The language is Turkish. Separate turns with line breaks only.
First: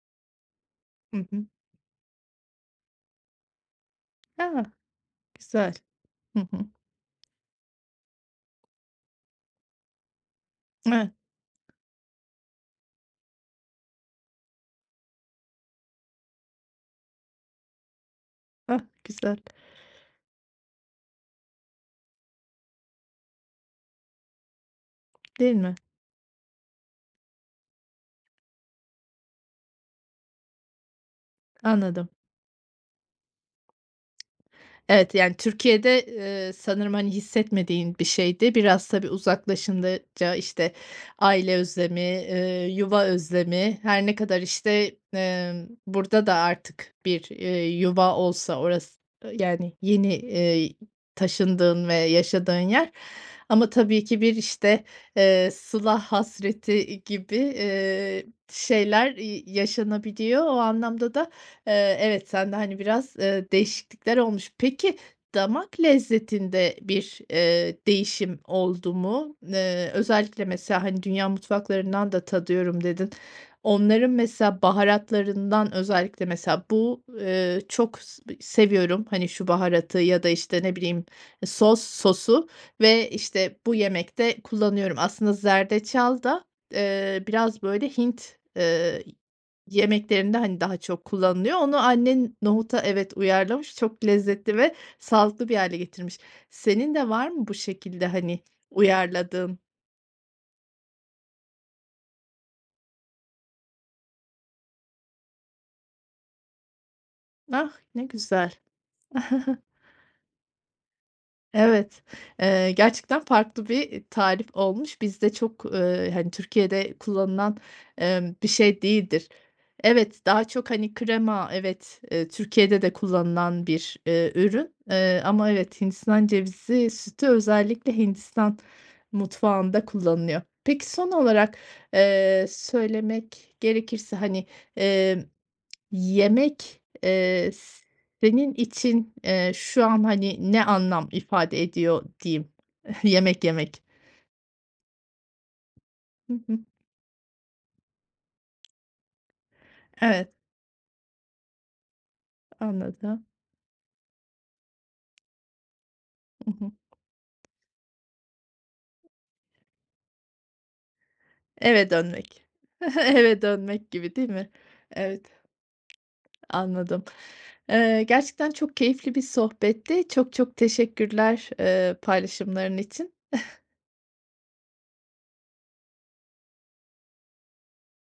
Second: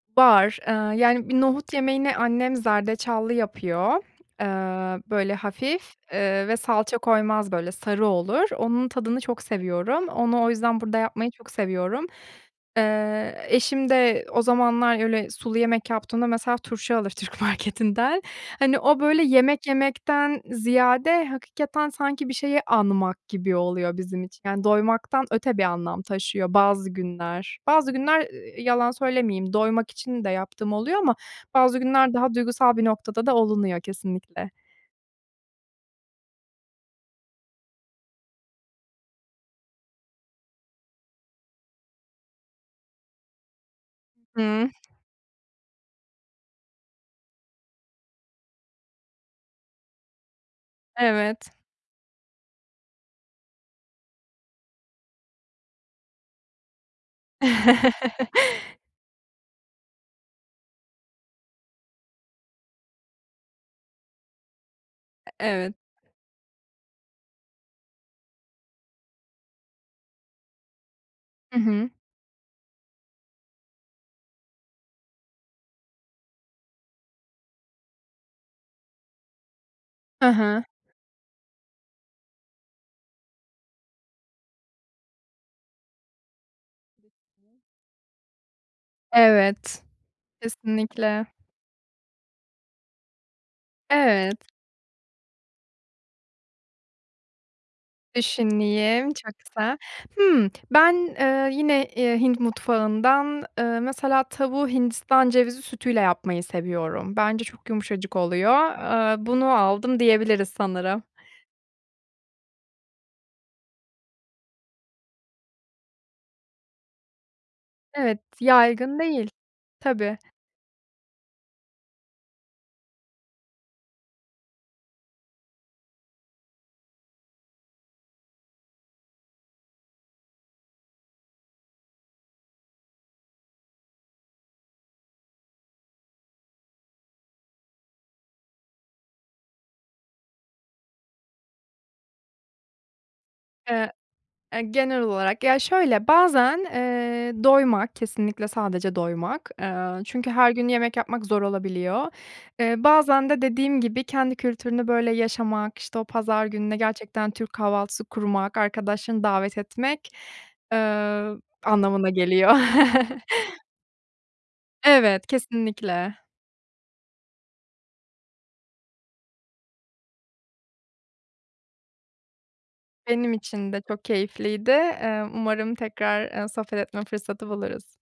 Var, eee,
Hı
yani, bir
hı.
nohut yemeğini annem zerdeçallı yapıyor, eee,
He.
böyle,
Güzel.
hafif,
Hı
eee, ve
hı.
salça koymaz, böyle, sarı olur. Onun tadını çok seviyorum, onu o yüzden burada yapmayı çok
[unintelligible]
seviyorum. Eee, eşim de o zamanlar öyle sulu yemek yaptığımda mesela turşu alır Türk marketinden, hani,
Ah,
o, böyle,
güzel.
yemek yemekten ziyade hakikaten sanki bir şeyi anmak gibi oluyor bizim için, yani, doymaktan
Değil
öte bir
mi?
anlam taşıyor bazı günler. Bazı günler, ııı, yalan söylemeyeyim, doymak için de yaptığım oluyor ama bazı
Anladım.
günler daha duygusal bir noktada da olunuyor, kesinlikle.
Evet. Yani, Türkiye'de, ııı, sanırım, hani, hissetmediğin bir şeydi. Biraz, tabii uzaklaşınca, işte, aile özlemi, ııı, yuva özlemi, her ne kadar,
Hıı.
işte, ımm, burada da artık bir, eee, yuva olsa orası yani, yeni, eee,
Evet.
taşındığın ve yaşadığın yer ama tabii ki bir, işte, eee, sıla hasreti, iii, gibi, eee, şeyler, iii, yaşanabiliyor. O anlamda da, eee, evet sende, hani, biraz, eee, değişiklikler olmuş. Peki,
E evet.
damak lezzetinde bir, eee, değişim oldu mu? N eee, özellikle, mesela, hani, dünya
Hı hı.
mutfaklarından da tadıyorum dedin. Onların mesela baharatlarından özellikle, mesela bu, eee, çok s seviyorum, hani, şu baharatı ya da,
Ha ha.
işte, ne bileyim, sos sosu ve, işte, bu yemekte kullanıyorum. Aslında zerdeçal da, eee, biraz, böyle, Hint, ııı,
Evet,
yemeklerinde, hani, daha çok
kesinlikle.
kullanılıyor. Onu annen nohuta, evet, uyarlamış, çok
Evet.
lezzetli ve sağlıklı bir hâle getirmiş. Senin de var mı bu şekilde, hani,
Düşüneyim, çok
uyarladığın?
kısa. Hımm. Ben, eee, yine, eee, Hint mutfağından, ııı, mesela, tavuğu hindistan cevizi sütüyle yapmayı seviyorum. Bence çok
Ah, ne
yumuşacık
güzel.
oluyor. Aaa, bunu aldım diyebiliriz sanırım.
Evet, eee, gerçekten farklı bir, eee, tarif olmuş. Bizde çok ııı, hani, Türkiye'de kullanılan,
Evet,
emm, bir şey
yaygın
değildir.
değil, tabii.
Evet, daha çok, hani, krema evet, eee, Türkiye'de de kullanılan bir, eee, ürün. Eee, ama evet, hindistan cevizi sütü özellikle Hindistan mutfağında kullanılıyor. Peki, son olarak, eee, söylemek gerekirse, hani, eee, yemek, eee, s senin için, eee, şu an, hani, ne anlam ifade ediyor diyeyim, yemek yemek?
Eee, eee, genel olarak, ya şöyle;
Hı
bazen,
hı.
eee, doymak, kesinlikle sadece doymak. Eee, çünkü
Evet.
her gün yemek yapmak zor olabiliyor. Eee,
Anladım.
bazen de dediğim gibi kendi kültürünü, böyle, yaşamak, işte, o pazar
Hı hı.
gününe gerçekten Türk kahvaltısı kurmak, arkadaşlarını davet etmek, eee,
Eve
anlamına
dönmek,
geliyor.
eve dönmek gibi, değil mi? Evet.
Evet, kesinlikle.
Anladım, ııı, gerçekten çok keyifli bir sohbetti çok çok teşekkürler, ııı, paylaşımların için.
Benim için de çok keyifliydi. Eee, umarım tekrar, eee, sohbet etme fırsatı buluruz.